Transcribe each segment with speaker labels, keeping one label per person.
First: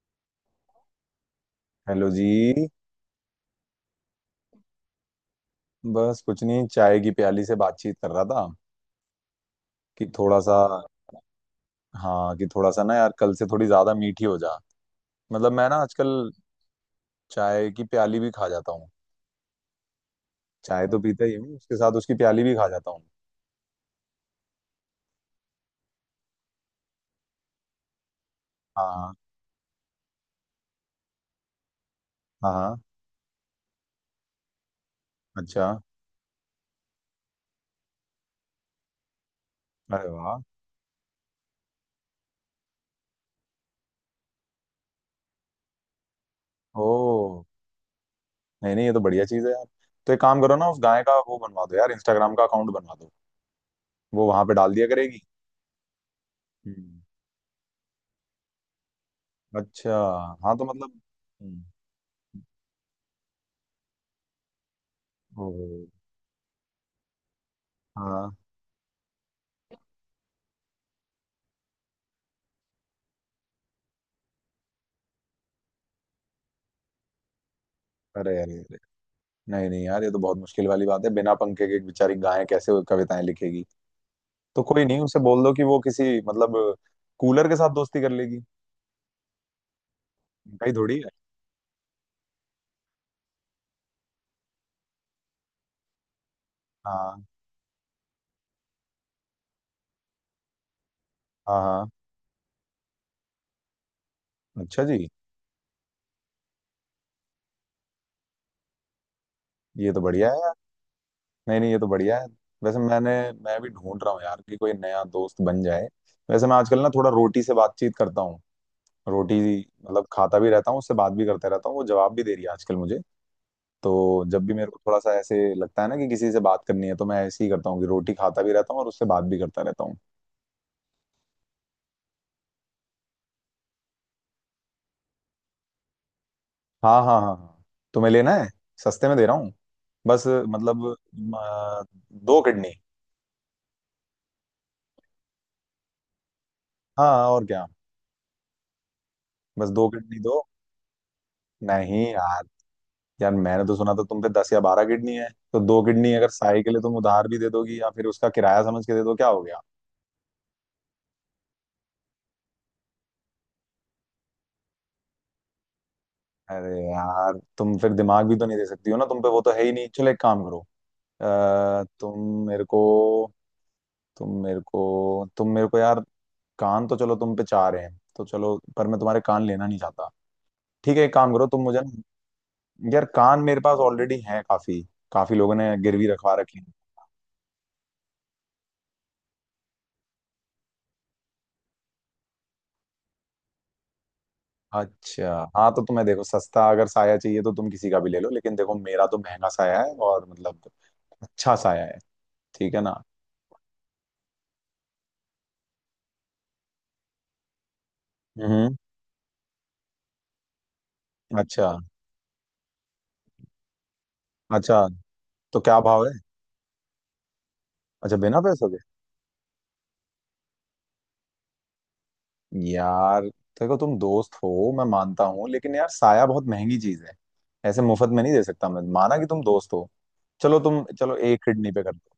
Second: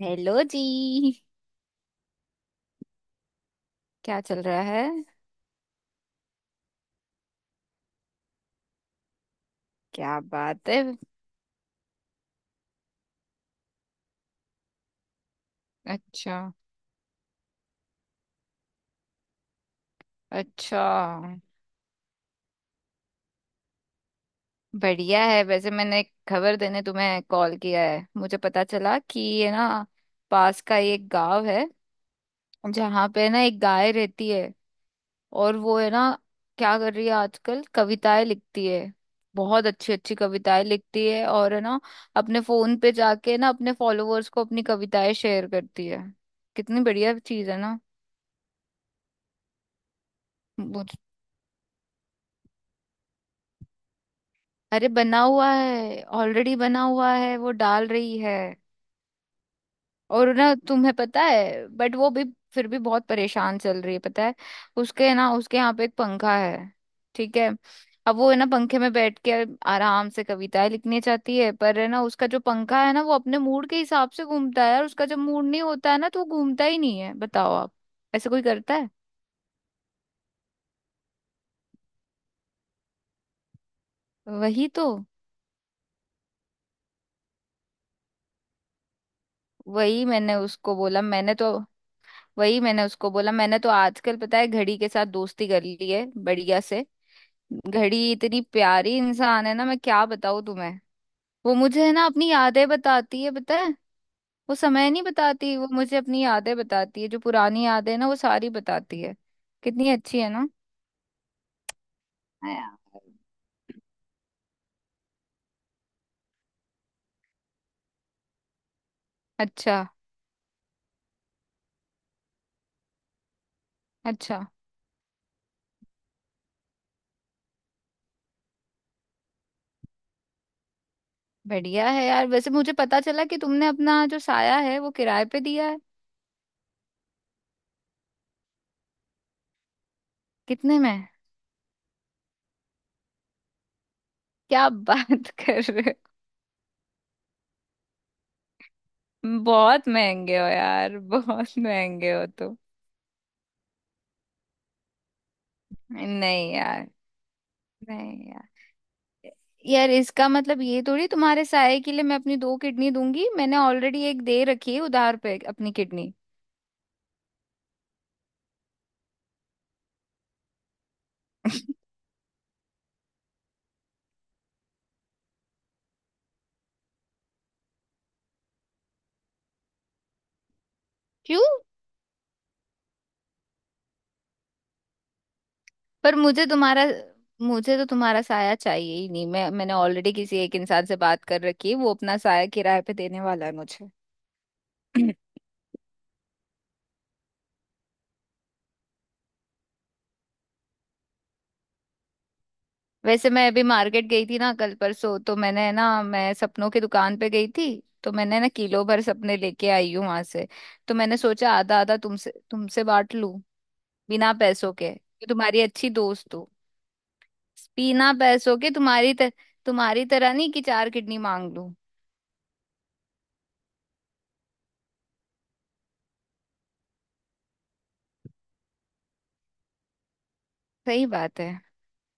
Speaker 1: Hello जी।
Speaker 2: Hello जी।
Speaker 1: क्या चल रहा है?
Speaker 2: बस कुछ नहीं, चाय की प्याली से बातचीत कर रहा था। कि
Speaker 1: क्या
Speaker 2: थोड़ा सा।
Speaker 1: बात है।
Speaker 2: हाँ, कि थोड़ा सा ना यार, कल से थोड़ी ज्यादा मीठी हो जा। मतलब मैं ना आजकल
Speaker 1: अच्छा।
Speaker 2: चाय की प्याली भी खा जाता हूँ।
Speaker 1: अच्छा।
Speaker 2: चाय तो पीता ही हूँ, उसके साथ उसकी प्याली भी खा जाता हूँ।
Speaker 1: बढ़िया है। वैसे मैंने एक खबर देने तुम्हें कॉल किया है। मुझे पता चला
Speaker 2: हाँ
Speaker 1: कि ये ना पास का ही एक गांव है
Speaker 2: हाँ हाँ।
Speaker 1: जहाँ पे ना एक गाय रहती है, और
Speaker 2: अच्छा।
Speaker 1: वो है ना क्या कर रही है आजकल, कविताएं लिखती है। बहुत अच्छी
Speaker 2: अरे
Speaker 1: अच्छी
Speaker 2: वाह।
Speaker 1: कविताएं लिखती है, और है ना अपने फोन पे जाके ना अपने फॉलोअर्स को अपनी कविताएं शेयर करती है। कितनी
Speaker 2: ओ।
Speaker 1: बढ़िया चीज है ना।
Speaker 2: नहीं नहीं, ये तो बढ़िया चीज़ है यार। तो एक काम करो ना, उस गाय का वो बनवा दो यार, इंस्टाग्राम का अकाउंट बनवा दो। वो वहां पे डाल दिया
Speaker 1: अरे
Speaker 2: करेगी।
Speaker 1: बना हुआ है, ऑलरेडी बना
Speaker 2: हम्म।
Speaker 1: हुआ है, वो डाल रही है।
Speaker 2: अच्छा।
Speaker 1: और ना
Speaker 2: हाँ तो
Speaker 1: तुम्हें
Speaker 2: मतलब।
Speaker 1: पता
Speaker 2: हम्म,
Speaker 1: है बट वो भी फिर भी बहुत परेशान चल रही है, पता है। उसके ना
Speaker 2: ओ।
Speaker 1: उसके यहाँ पे एक पंखा है, ठीक है। अब वो
Speaker 2: हाँ।
Speaker 1: है ना पंखे में बैठ के आराम से कविताएं लिखनी चाहती है, पर है ना उसका जो पंखा है ना वो अपने मूड के हिसाब से घूमता है, और उसका जब मूड नहीं होता है ना तो वो घूमता ही नहीं है, बताओ आप। ऐसे
Speaker 2: अरे
Speaker 1: कोई
Speaker 2: अरे।
Speaker 1: करता है?
Speaker 2: नहीं नहीं यार, ये तो बहुत मुश्किल वाली बात है। बिना पंखे के एक बेचारी गाय कैसे वो कविताएं लिखेगी। तो
Speaker 1: वही
Speaker 2: कोई
Speaker 1: तो।
Speaker 2: नहीं, उसे बोल दो कि वो किसी मतलब कूलर के साथ दोस्ती कर लेगी।
Speaker 1: वही मैंने
Speaker 2: भाई
Speaker 1: उसको
Speaker 2: थोड़ी
Speaker 1: बोला
Speaker 2: है।
Speaker 1: मैंने तो वही मैंने उसको बोला मैंने तो आजकल पता है घड़ी के साथ दोस्ती कर ली है बढ़िया से।
Speaker 2: हाँ
Speaker 1: घड़ी इतनी प्यारी इंसान है ना, मैं क्या बताऊँ तुम्हें। वो
Speaker 2: हाँ
Speaker 1: मुझे
Speaker 2: हाँ।
Speaker 1: है ना अपनी यादें बताती है, पता है। वो
Speaker 2: अच्छा
Speaker 1: समय नहीं
Speaker 2: जी।
Speaker 1: बताती, वो मुझे अपनी यादें बताती है। जो पुरानी यादें हैं ना वो सारी बताती है। कितनी
Speaker 2: ये तो
Speaker 1: अच्छी है
Speaker 2: बढ़िया है
Speaker 1: ना।
Speaker 2: यार। नहीं नहीं, ये तो बढ़िया है।
Speaker 1: हाँ
Speaker 2: वैसे
Speaker 1: यार।
Speaker 2: मैंने, मैं भी ढूंढ रहा हूँ यार कि कोई नया दोस्त बन जाए। वैसे मैं आजकल ना थोड़ा रोटी से बातचीत करता हूँ। रोटी।
Speaker 1: अच्छा।
Speaker 2: मतलब खाता भी रहता हूँ, उससे बात भी करते रहता हूँ, वो जवाब भी दे रही है आजकल मुझे। तो
Speaker 1: अच्छा।
Speaker 2: जब भी मेरे को थोड़ा सा ऐसे लगता है ना कि किसी से बात करनी है, तो मैं ऐसे ही करता हूँ कि रोटी खाता भी रहता हूँ और उससे बात भी करता रहता हूँ।
Speaker 1: बढ़िया है यार। वैसे मुझे पता चला कि तुमने अपना जो साया है वो किराए पे दिया है।
Speaker 2: हाँ हाँ हाँ हाँ। तुम्हें लेना है। सस्ते में दे रहा हूँ। बस
Speaker 1: कितने
Speaker 2: मतलब
Speaker 1: में?
Speaker 2: अ, दो किडनी।
Speaker 1: क्या बात कर रहे हो।
Speaker 2: हाँ और क्या। बस दो
Speaker 1: बहुत
Speaker 2: किडनी
Speaker 1: महंगे
Speaker 2: दो।
Speaker 1: हो यार, बहुत
Speaker 2: नहीं
Speaker 1: महंगे हो
Speaker 2: यार।
Speaker 1: तुम।
Speaker 2: यार मैंने तो सुना था तुम पे दस या बारह किडनी है। तो दो किडनी अगर
Speaker 1: नहीं
Speaker 2: साई के लिए
Speaker 1: यार।
Speaker 2: तुम उधार भी दे दोगी, या फिर
Speaker 1: नहीं
Speaker 2: उसका
Speaker 1: यार।
Speaker 2: किराया समझ के दे दो, क्या हो गया।
Speaker 1: यार इसका मतलब ये थोड़ी तुम्हारे साय के लिए मैं अपनी दो किडनी दूंगी। मैंने ऑलरेडी एक दे रखी है उधार पे अपनी किडनी।
Speaker 2: अरे यार, तुम फिर दिमाग भी तो नहीं दे सकती हो ना, तुम पे वो तो है ही नहीं। चलो एक काम करो। तुम मेरे को तुम मेरे को तुम मेरे को यार, कान तो चलो तुम पे चाह रहे हैं तो चलो, पर मैं तुम्हारे कान लेना नहीं चाहता। ठीक है, एक काम
Speaker 1: क्यों?
Speaker 2: करो, तुम मुझे ना-। यार कान मेरे पास ऑलरेडी है काफी, काफी लोगों ने गिरवी
Speaker 1: पर
Speaker 2: रखवा
Speaker 1: मुझे
Speaker 2: रखे हैं।
Speaker 1: तुम्हारा मुझे तो तुम्हारा साया चाहिए ही नहीं। मैं मैंने ऑलरेडी किसी एक इंसान से बात कर रखी है, वो अपना साया किराए पे देने वाला है मुझे।
Speaker 2: अच्छा हाँ, तो तुम्हें देखो, सस्ता अगर साया चाहिए तो तुम किसी का भी ले लो, लेकिन देखो मेरा तो महंगा साया है और मतलब अच्छा साया है। ठीक है ना।
Speaker 1: वैसे मैं अभी मार्केट गई थी ना कल परसों, तो मैंने ना मैं सपनों की दुकान पे गई थी। तो मैंने ना
Speaker 2: हम्म।
Speaker 1: किलो भर सपने लेके आई हूँ वहां से। तो मैंने सोचा
Speaker 2: अच्छा।
Speaker 1: आधा आधा तुमसे तुमसे बांट लूं, बिना पैसों
Speaker 2: अच्छा
Speaker 1: के कि
Speaker 2: तो
Speaker 1: तुम्हारी
Speaker 2: क्या
Speaker 1: अच्छी
Speaker 2: भाव है।
Speaker 1: दोस्त हो। बिना
Speaker 2: अच्छा बिना
Speaker 1: पैसों
Speaker 2: पैसों
Speaker 1: के,
Speaker 2: के।
Speaker 1: तुम्हारी तरह नहीं कि चार किडनी मांग लूं।
Speaker 2: यार देखो, तुम दोस्त हो मैं मानता हूँ, लेकिन यार साया बहुत महंगी चीज है। ऐसे मुफ्त में नहीं दे सकता, मैं माना कि तुम दोस्त हो। चलो तुम
Speaker 1: सही
Speaker 2: चलो,
Speaker 1: बात
Speaker 2: एक
Speaker 1: है।
Speaker 2: किडनी पे कर दो।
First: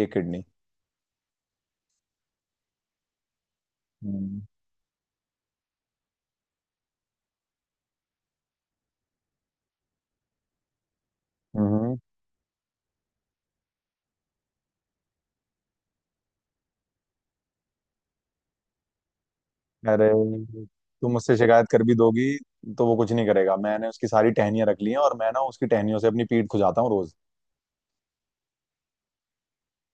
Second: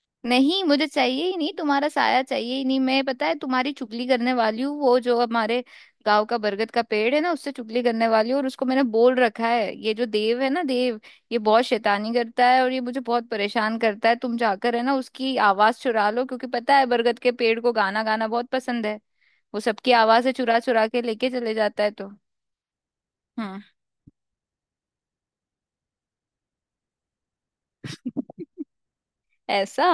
Speaker 2: एक किडनी।
Speaker 1: नहीं मुझे चाहिए ही नहीं, तुम्हारा साया चाहिए ही नहीं। मैं पता है तुम्हारी चुगली करने
Speaker 2: हम्म।
Speaker 1: वाली हूँ। वो जो हमारे गांव का बरगद का पेड़ है ना, उससे चुगली करने वाली हूँ। और उसको मैंने बोल रखा है, ये जो देव है ना, देव ये बहुत
Speaker 2: हम्म, हम्म।
Speaker 1: शैतानी करता है और ये मुझे बहुत परेशान करता है, तुम जाकर है ना उसकी आवाज चुरा लो, क्योंकि पता है बरगद के पेड़ को गाना गाना बहुत पसंद है। वो सबकी
Speaker 2: अरे
Speaker 1: आवाजें चुरा चुरा के
Speaker 2: तुम
Speaker 1: लेके
Speaker 2: मुझसे
Speaker 1: चले
Speaker 2: शिकायत कर
Speaker 1: जाता है
Speaker 2: भी
Speaker 1: तो।
Speaker 2: दोगी, तो वो कुछ नहीं करेगा।
Speaker 1: हम्म।
Speaker 2: मैंने उसकी सारी टहनियां रख ली हैं और मैं ना उसकी टहनियों से अपनी पीठ खुजाता हूँ रोज।
Speaker 1: ऐसा।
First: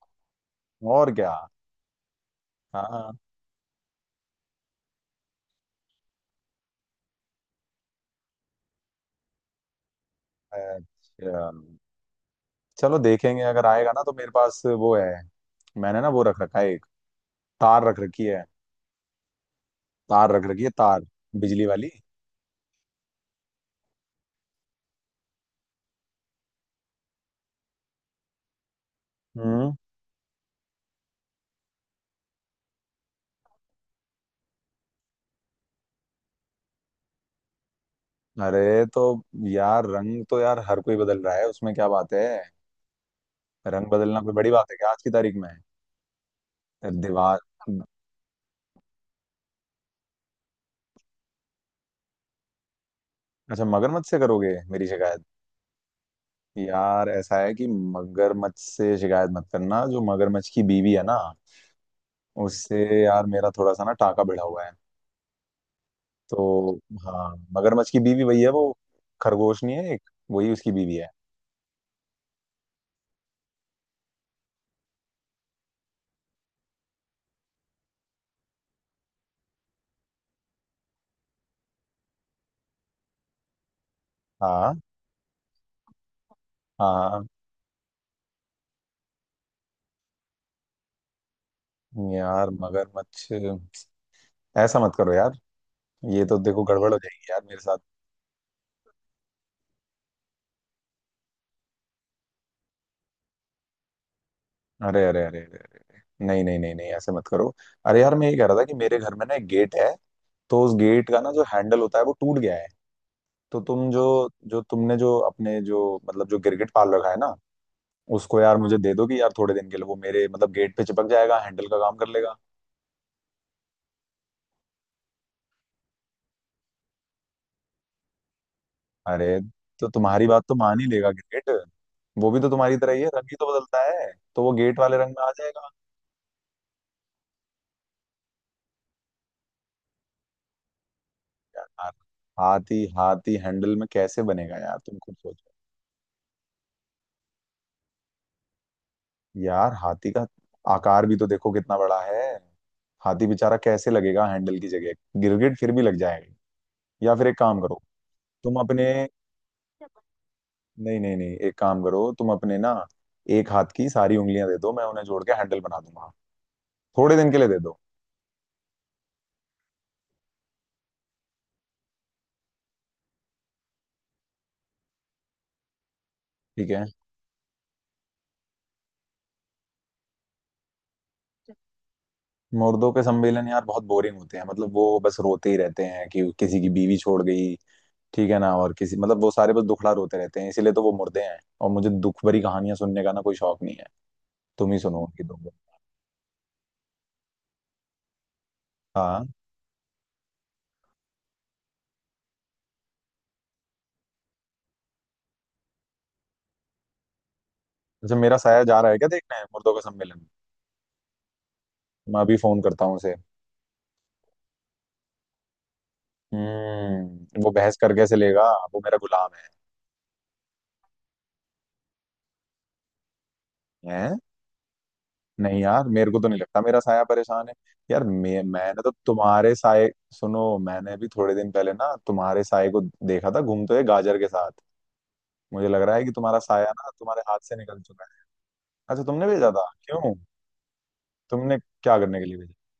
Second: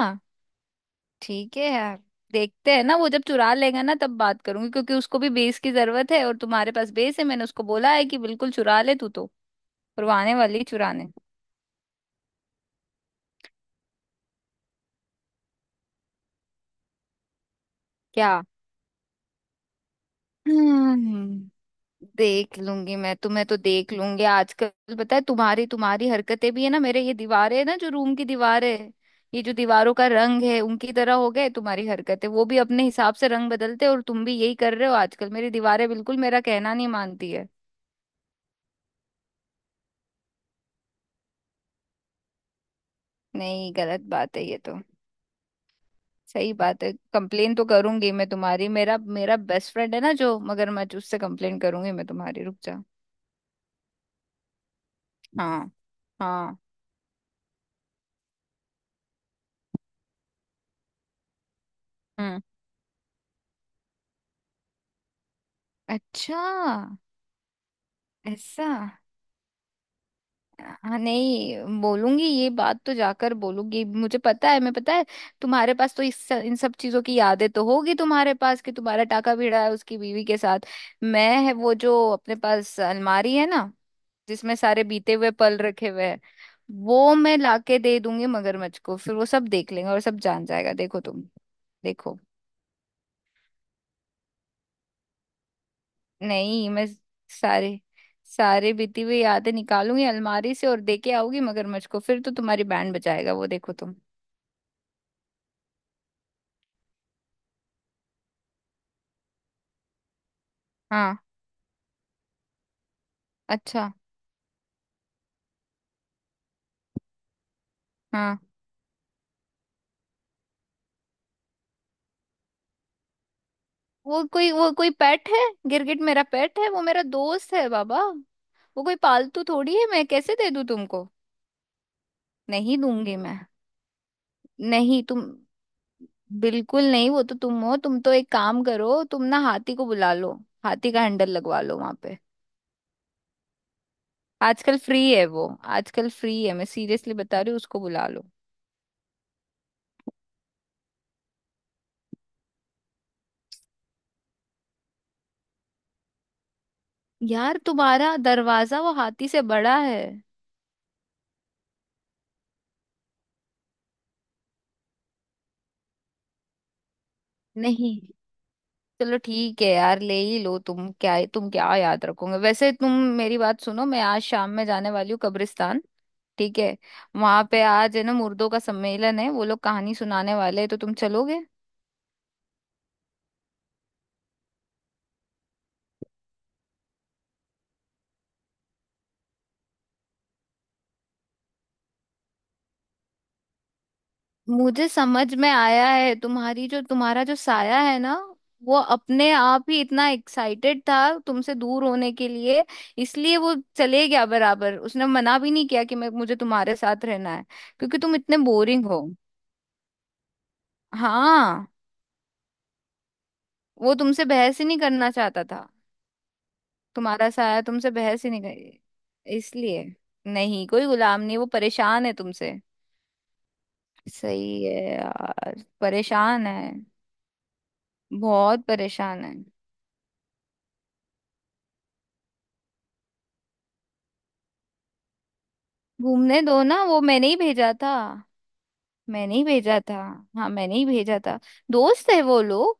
Speaker 2: और क्या।
Speaker 1: ठीक है यार, देखते हैं ना। वो
Speaker 2: हाँ।
Speaker 1: जब चुरा लेगा ना तब बात करूंगी, क्योंकि उसको भी बेस की जरूरत है और तुम्हारे पास बेस है। मैंने उसको बोला है कि बिल्कुल चुरा ले तू तो, और वो आने वाली है चुराने।
Speaker 2: अच्छा। चलो देखेंगे, अगर आएगा ना तो मेरे पास वो है। मैंने ना वो रख रखा है एक, तार रख रखी
Speaker 1: क्या?
Speaker 2: है। तार रख रखी है तार।
Speaker 1: हम्म,
Speaker 2: बिजली वाली।
Speaker 1: देख लूंगी मैं, तुम्हें तो देख लूंगी। आजकल पता है तुम्हारी तुम्हारी हरकतें भी है ना, मेरे ये दीवारें है ना जो रूम की दीवारें है, ये जो
Speaker 2: हम्म।
Speaker 1: दीवारों का रंग है, उनकी तरह हो गए तुम्हारी हरकतें। वो भी अपने हिसाब से रंग बदलते हैं और तुम भी यही कर रहे हो आजकल। मेरी दीवारें बिल्कुल मेरा कहना नहीं मानती है।
Speaker 2: अरे, तो यार रंग तो यार हर कोई बदल रहा है, उसमें क्या बात है।
Speaker 1: नहीं,
Speaker 2: रंग
Speaker 1: गलत
Speaker 2: बदलना कोई
Speaker 1: बात है
Speaker 2: बड़ी
Speaker 1: ये
Speaker 2: बात है
Speaker 1: तो।
Speaker 2: क्या आज की तारीख में।
Speaker 1: सही बात है।
Speaker 2: दीवार।
Speaker 1: कंप्लेन तो करूंगी मैं तुम्हारी। मेरा मेरा बेस्ट फ्रेंड है ना जो मगरमच्छ, उससे कंप्लेन करूंगी मैं तुम्हारी, रुक जा।
Speaker 2: अच्छा मगरमच्छ से करोगे मेरी शिकायत।
Speaker 1: हाँ। हाँ।
Speaker 2: यार ऐसा है कि मगरमच्छ से शिकायत मत करना। जो मगरमच्छ की बीवी है ना
Speaker 1: हम्म।
Speaker 2: उससे, यार मेरा थोड़ा सा ना टाका बढ़ा हुआ है।
Speaker 1: अच्छा।
Speaker 2: तो हाँ, मगरमच्छ की बीवी वही है वो,
Speaker 1: ऐसा।
Speaker 2: खरगोश नहीं है एक, वही उसकी बीवी
Speaker 1: हाँ
Speaker 2: है।
Speaker 1: नहीं बोलूंगी ये बात, तो जाकर बोलूंगी। मुझे पता है, मैं पता है तुम्हारे पास तो इस इन सब चीजों की यादें तो होगी तुम्हारे पास, कि तुम्हारा टाका भिड़ा है उसकी बीवी के साथ। मैं है वो जो अपने पास अलमारी है ना, जिसमें
Speaker 2: हाँ
Speaker 1: सारे बीते हुए पल रखे हुए हैं, वो
Speaker 2: हाँ।
Speaker 1: मैं लाके दे दूंगी मगरमच्छ को, फिर वो सब देख लेंगे और सब जान जाएगा, देखो तुम। देखो।
Speaker 2: यार मगरमच्छ, ऐसा मत करो यार। ये तो देखो
Speaker 1: नहीं मैं
Speaker 2: गड़बड़ हो जाएगी यार मेरे साथ।
Speaker 1: सारे सारे बीती हुई यादें निकालूंगी अलमारी से और देके आऊंगी मगरमच्छ को, फिर तो तुम्हारी बैंड बजाएगा वो, देखो तुम।
Speaker 2: अरे अरे अरे अरे, नहीं नहीं नहीं नहीं, ऐसे मत करो। अरे यार मैं ये कह रहा था कि मेरे घर में ना एक गेट है। तो उस गेट
Speaker 1: हाँ।
Speaker 2: का ना जो हैंडल होता है वो टूट गया है। तो तुम
Speaker 1: अच्छा।
Speaker 2: जो जो तुमने जो अपने जो मतलब जो गिरगिट पाल रखा है ना,
Speaker 1: हाँ।
Speaker 2: उसको यार मुझे दे दो, कि यार थोड़े दिन के लिए वो मेरे मतलब गेट पे चिपक जाएगा, हैंडल का काम कर लेगा।
Speaker 1: वो कोई पेट है? गिरगिट मेरा पेट है, वो मेरा दोस्त है बाबा। वो कोई
Speaker 2: अरे
Speaker 1: पालतू थोड़ी है,
Speaker 2: तो
Speaker 1: मैं
Speaker 2: तुम्हारी
Speaker 1: कैसे
Speaker 2: बात
Speaker 1: दे
Speaker 2: तो
Speaker 1: दूं
Speaker 2: मान ही
Speaker 1: तुमको।
Speaker 2: लेगा गिरगिट। वो भी तो तुम्हारी
Speaker 1: नहीं
Speaker 2: तरह ही है,
Speaker 1: दूंगी
Speaker 2: रंग ही
Speaker 1: मैं।
Speaker 2: तो बदलता है, तो वो गेट वाले
Speaker 1: नहीं
Speaker 2: रंग में
Speaker 1: तुम
Speaker 2: आ जाएगा।
Speaker 1: बिल्कुल नहीं। वो तो तुम हो, तुम तो एक काम करो, तुम ना हाथी को बुला लो। हाथी का हैंडल लगवा लो
Speaker 2: यार
Speaker 1: वहां पे।
Speaker 2: हाथी हाथी हैंडल में कैसे बनेगा यार,
Speaker 1: आजकल
Speaker 2: तुम
Speaker 1: फ्री
Speaker 2: खुद
Speaker 1: है वो।
Speaker 2: सोचो।
Speaker 1: आजकल फ्री है, मैं सीरियसली बता रही हूँ, उसको बुला लो।
Speaker 2: यार हाथी का आकार भी तो देखो कितना बड़ा है। हाथी बेचारा कैसे लगेगा हैंडल की जगह। गिरगिट फिर भी लग जाएगा। या फिर एक
Speaker 1: यार
Speaker 2: काम करो,
Speaker 1: तुम्हारा
Speaker 2: तुम
Speaker 1: दरवाजा
Speaker 2: अपने
Speaker 1: वो हाथी से बड़ा है।
Speaker 2: नहीं नहीं नहीं एक काम करो, तुम अपने ना एक हाथ की सारी उंगलियां दे दो, मैं उन्हें जोड़ के हैंडल बना दूंगा। थोड़े दिन के लिए दे दो।
Speaker 1: नहीं। चलो ठीक है यार, ले ही लो। तुम क्या, तुम क्या याद रखोगे वैसे तुम। मेरी बात सुनो, मैं आज शाम में जाने वाली हूँ कब्रिस्तान, ठीक
Speaker 2: ठीक
Speaker 1: है।
Speaker 2: है।
Speaker 1: वहां पे आज है ना मुर्दों का सम्मेलन है, वो लोग कहानी सुनाने वाले हैं, तो तुम चलोगे?
Speaker 2: मुर्दों के सम्मेलन यार बहुत बोरिंग होते हैं। मतलब वो बस रोते ही रहते हैं कि किसी की बीवी छोड़ गई, ठीक है ना, और किसी मतलब, वो सारे बस दुखड़ा रोते रहते हैं, इसीलिए तो वो मुर्दे हैं। और मुझे दुख भरी कहानियां सुनने का ना कोई शौक नहीं है। तुम ही
Speaker 1: मुझे
Speaker 2: सुनो उनकी
Speaker 1: समझ
Speaker 2: दो।
Speaker 1: में आया है तुम्हारी जो तुम्हारा जो साया है ना, वो
Speaker 2: हाँ।
Speaker 1: अपने आप ही इतना एक्साइटेड था तुमसे दूर होने के लिए, इसलिए वो चले गया बराबर। उसने मना भी नहीं किया कि मैं मुझे तुम्हारे साथ रहना है, क्योंकि तुम
Speaker 2: अच्छा मेरा
Speaker 1: इतने
Speaker 2: साया जा
Speaker 1: बोरिंग
Speaker 2: रहा है
Speaker 1: हो।
Speaker 2: क्या देखने मुर्दों का सम्मेलन।
Speaker 1: हाँ।
Speaker 2: मैं अभी फोन करता हूँ उसे।
Speaker 1: वो तुमसे बहस ही नहीं करना चाहता था, तुम्हारा
Speaker 2: हम्म, वो
Speaker 1: साया
Speaker 2: बहस
Speaker 1: तुमसे
Speaker 2: कर कैसे
Speaker 1: बहस ही नहीं
Speaker 2: लेगा। वो मेरा गुलाम
Speaker 1: कर,
Speaker 2: है।
Speaker 1: इसलिए। नहीं कोई गुलाम नहीं, वो परेशान है तुमसे।
Speaker 2: हैं।
Speaker 1: सही है
Speaker 2: नहीं
Speaker 1: यार,
Speaker 2: यार, मेरे को तो नहीं
Speaker 1: परेशान है।
Speaker 2: लगता मेरा साया परेशान है। यार मैं,
Speaker 1: बहुत
Speaker 2: मैंने तो
Speaker 1: परेशान है।
Speaker 2: तुम्हारे साय सुनो, मैंने भी थोड़े दिन पहले ना तुम्हारे साय को देखा था घूमते हुए गाजर के साथ। मुझे लग रहा है कि तुम्हारा
Speaker 1: घूमने दो
Speaker 2: साया
Speaker 1: ना,
Speaker 2: ना
Speaker 1: वो
Speaker 2: तुम्हारे
Speaker 1: मैंने ही
Speaker 2: हाथ से
Speaker 1: भेजा
Speaker 2: निकल
Speaker 1: था।
Speaker 2: चुका है। अच्छा तुमने
Speaker 1: मैंने ही
Speaker 2: भेजा था
Speaker 1: भेजा था।
Speaker 2: क्यों।
Speaker 1: हाँ मैंने ही भेजा था।
Speaker 2: तुमने क्या
Speaker 1: दोस्त
Speaker 2: करने
Speaker 1: है
Speaker 2: के
Speaker 1: वो
Speaker 2: लिए
Speaker 1: लोग।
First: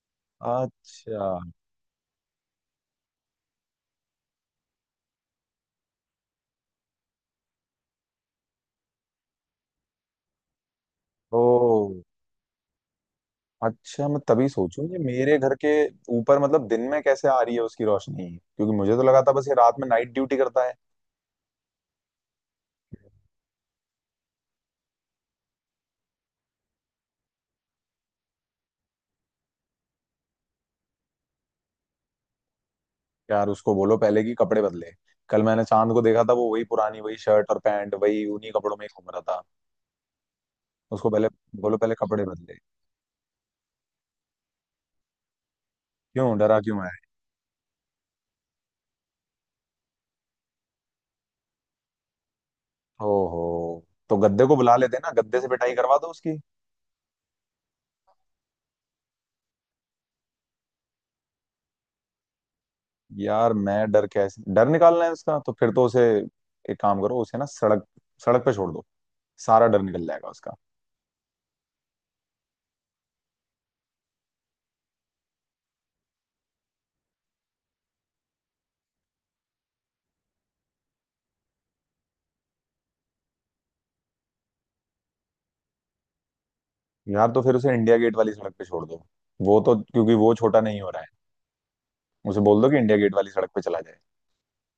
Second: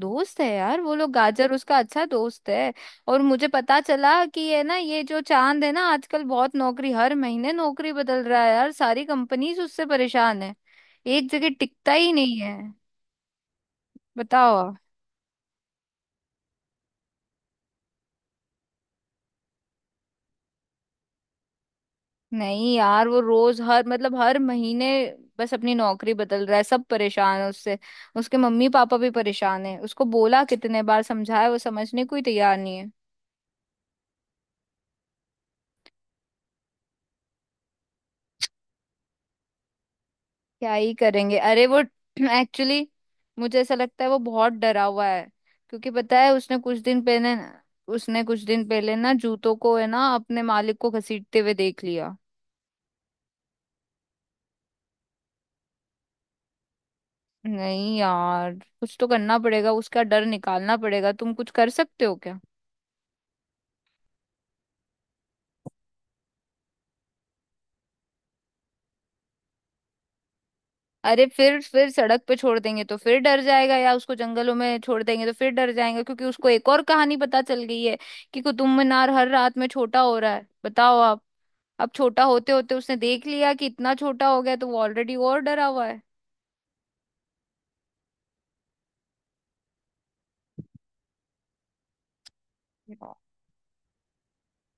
Speaker 1: दोस्त है
Speaker 2: भेजा।
Speaker 1: यार वो लोग,
Speaker 2: अच्छा।
Speaker 1: गाजर उसका अच्छा दोस्त है। और मुझे पता चला कि ये ना, ये जो चांद है ना, आजकल बहुत नौकरी, हर महीने नौकरी बदल रहा है यार। सारी कंपनीज उससे परेशान है, एक
Speaker 2: ओ।
Speaker 1: जगह टिकता ही नहीं है,
Speaker 2: अच्छा मैं तभी
Speaker 1: बताओ।
Speaker 2: सोचूं ये मेरे घर के ऊपर मतलब दिन में कैसे आ रही है उसकी रोशनी, क्योंकि मुझे तो लगा था बस ये रात में नाइट ड्यूटी करता है।
Speaker 1: नहीं यार वो रोज हर, मतलब हर महीने बस अपनी नौकरी बदल रहा है, सब परेशान है उससे। उसके मम्मी पापा भी परेशान है, उसको बोला, कितने बार समझाया, वो समझने को ही तैयार नहीं है।
Speaker 2: यार उसको बोलो पहले कि कपड़े बदले। कल मैंने चांद को देखा था, वो वही पुरानी वही शर्ट और पैंट, वही उन्हीं कपड़ों में ही घूम रहा था।
Speaker 1: क्या ही
Speaker 2: उसको पहले
Speaker 1: करेंगे। अरे
Speaker 2: बोलो
Speaker 1: वो
Speaker 2: पहले कपड़े बदले।
Speaker 1: एक्चुअली मुझे ऐसा लगता है वो बहुत डरा हुआ है, क्योंकि पता
Speaker 2: क्यों
Speaker 1: है उसने
Speaker 2: डरा
Speaker 1: कुछ
Speaker 2: क्यों है।
Speaker 1: दिन पहले, उसने कुछ दिन पहले ना जूतों को है ना अपने मालिक को घसीटते हुए देख लिया।
Speaker 2: ओहो। तो गद्दे को बुला लेते ना, गद्दे से पिटाई करवा दो उसकी।
Speaker 1: नहीं यार, कुछ तो करना पड़ेगा, उसका डर निकालना पड़ेगा। तुम कुछ कर सकते हो क्या?
Speaker 2: यार मैं डर, कैसे डर निकालना है उसका, तो फिर तो उसे एक काम करो, उसे ना सड़क, सड़क पे छोड़ दो, सारा डर निकल जाएगा उसका।
Speaker 1: अरे फिर सड़क पे छोड़ देंगे तो फिर डर जाएगा, या उसको जंगलों में छोड़ देंगे तो फिर डर जाएगा, क्योंकि उसको एक और कहानी पता चल गई है कि कुतुब मीनार हर रात में छोटा हो रहा है, बताओ आप। अब छोटा होते होते उसने देख लिया कि इतना छोटा हो गया, तो वो ऑलरेडी और डरा हुआ है
Speaker 2: यार तो फिर उसे इंडिया गेट वाली सड़क पे छोड़ दो। वो तो, क्योंकि वो छोटा नहीं हो रहा है। उसे बोल दो कि इंडिया गेट वाली सड़क पे चला जाए।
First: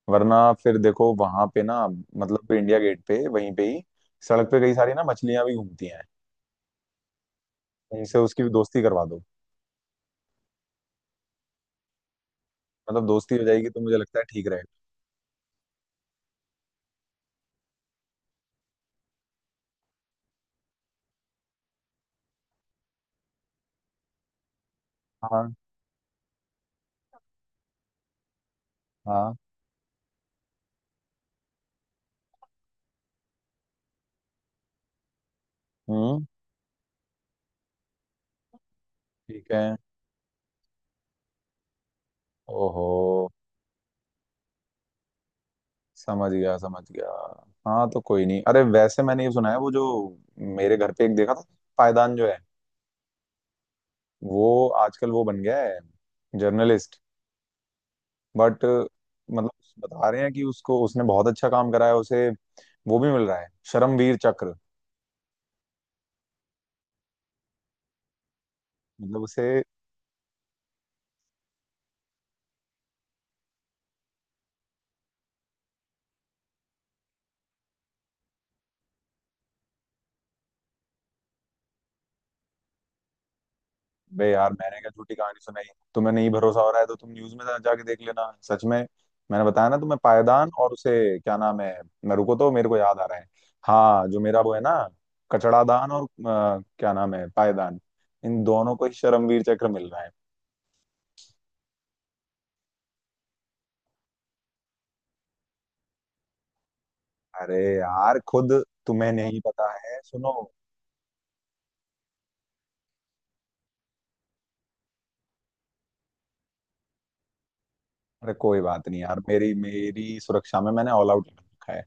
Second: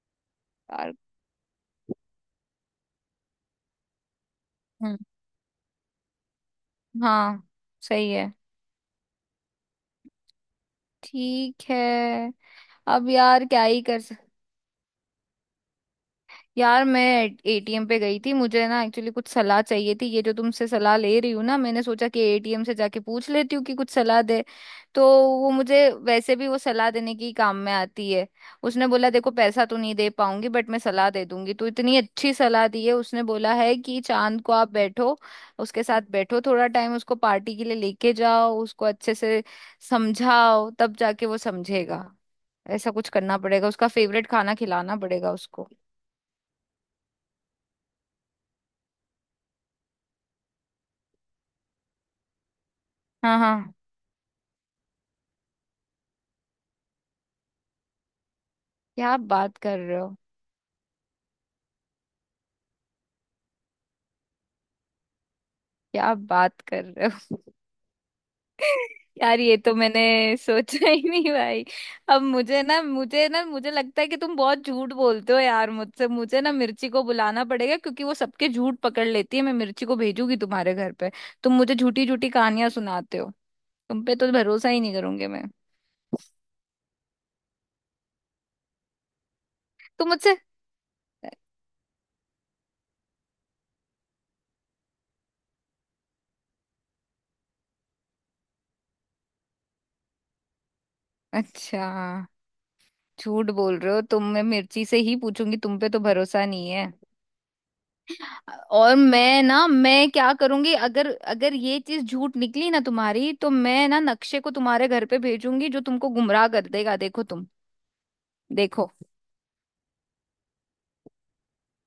Speaker 2: वरना फिर
Speaker 1: यार।
Speaker 2: देखो वहां पे ना मतलब इंडिया गेट पे वहीं पे ही सड़क पे कई सारी
Speaker 1: हम्म।
Speaker 2: ना मछलियां भी घूमती हैं।
Speaker 1: हाँ। सही
Speaker 2: उनसे
Speaker 1: है।
Speaker 2: उसकी दोस्ती करवा दो।
Speaker 1: ठीक है।
Speaker 2: मतलब
Speaker 1: अब
Speaker 2: दोस्ती हो
Speaker 1: यार क्या
Speaker 2: जाएगी तो
Speaker 1: ही
Speaker 2: मुझे
Speaker 1: कर।
Speaker 2: लगता है ठीक रहेगा।
Speaker 1: यार मैं एटीएम पे गई थी, मुझे ना एक्चुअली कुछ सलाह चाहिए थी। ये जो तुमसे सलाह ले रही हूँ ना, मैंने सोचा कि एटीएम से जाके पूछ लेती हूँ कि कुछ सलाह दे तो। वो
Speaker 2: हाँ
Speaker 1: मुझे वैसे भी वो सलाह देने की काम में आती है। उसने बोला देखो
Speaker 2: हाँ।
Speaker 1: पैसा तो नहीं दे पाऊंगी बट मैं सलाह दे दूंगी। तो इतनी अच्छी सलाह दी है, उसने बोला है कि चांद को आप बैठो, उसके साथ
Speaker 2: हम्म।
Speaker 1: बैठो थोड़ा टाइम, उसको पार्टी के लिए लेके जाओ, उसको अच्छे से
Speaker 2: ठीक है।
Speaker 1: समझाओ, तब जाके वो समझेगा।
Speaker 2: ओहो।
Speaker 1: ऐसा कुछ करना पड़ेगा, उसका फेवरेट खाना खिलाना पड़ेगा उसको।
Speaker 2: समझ गया समझ गया। हाँ तो कोई नहीं। अरे वैसे मैंने ये सुना है वो जो मेरे घर पे एक देखा था, पायदान जो है,
Speaker 1: हाँ। हाँ।
Speaker 2: वो आजकल वो बन गया है जर्नलिस्ट। बट
Speaker 1: क्या आप
Speaker 2: मतलब
Speaker 1: बात कर रहे
Speaker 2: बता
Speaker 1: हो।
Speaker 2: रहे हैं कि उसको, उसने बहुत अच्छा काम करा है, उसे वो भी मिल रहा है परमवीर चक्र।
Speaker 1: क्या आप बात कर रहे हो।
Speaker 2: मतलब
Speaker 1: यार ये
Speaker 2: उसे।
Speaker 1: तो मैंने सोचा ही नहीं भाई। अब मुझे लगता है कि तुम बहुत झूठ बोलते हो यार मुझसे। मुझे ना मिर्ची को बुलाना पड़ेगा, क्योंकि वो सबके झूठ पकड़ लेती है। मैं मिर्ची को भेजूंगी तुम्हारे घर पे। तुम मुझे झूठी झूठी कहानियां सुनाते हो, तुम पे
Speaker 2: बे
Speaker 1: तो
Speaker 2: यार
Speaker 1: भरोसा
Speaker 2: मैंने
Speaker 1: ही
Speaker 2: क्या
Speaker 1: नहीं
Speaker 2: झूठी
Speaker 1: करूंगी
Speaker 2: कहानी
Speaker 1: मैं।
Speaker 2: सुनाई। तुम्हें नहीं भरोसा हो रहा है तो तुम न्यूज में जाके देख लेना सच में। मैंने बताया ना तुम्हें
Speaker 1: तुम मुझसे।
Speaker 2: पायदान और उसे क्या नाम है, मैं रुको तो मेरे को याद आ रहा है। हाँ जो मेरा वो है ना, कचड़ादान और क्या नाम है पायदान, इन दोनों को ही शर्मवीर चक्र मिल रहा है।
Speaker 1: अच्छा झूठ बोल रहे हो तुम, मैं मिर्ची से ही पूछूंगी, तुम पे तो भरोसा नहीं है।
Speaker 2: अरे यार खुद
Speaker 1: और
Speaker 2: तुम्हें नहीं
Speaker 1: मैं ना
Speaker 2: पता है,
Speaker 1: मैं
Speaker 2: सुनो।
Speaker 1: क्या करूंगी, अगर अगर ये चीज झूठ निकली ना तुम्हारी, तो मैं ना नक्शे को तुम्हारे घर पे भेजूंगी, जो तुमको गुमराह कर देगा, देखो तुम।
Speaker 2: अरे कोई बात
Speaker 1: देखो।
Speaker 2: नहीं यार, मेरी मेरी सुरक्षा में मैंने ऑल आउट रखा है।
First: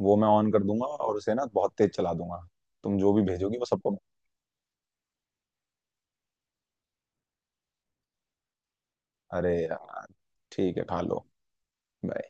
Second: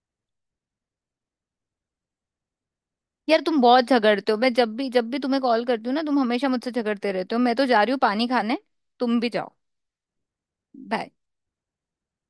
Speaker 2: वो मैं ऑन कर दूंगा और उसे ना बहुत तेज चला दूंगा। तुम जो भी
Speaker 1: यार
Speaker 2: भेजोगी
Speaker 1: तुम
Speaker 2: वो
Speaker 1: बहुत
Speaker 2: सबको।
Speaker 1: झगड़ते हो। मैं जब भी तुम्हें कॉल करती हूँ ना, तुम हमेशा मुझसे झगड़ते रहते हो। मैं तो जा रही हूँ पानी खाने, तुम भी जाओ।
Speaker 2: अरे यार ठीक है, खा
Speaker 1: बाय।
Speaker 2: लो। Bye.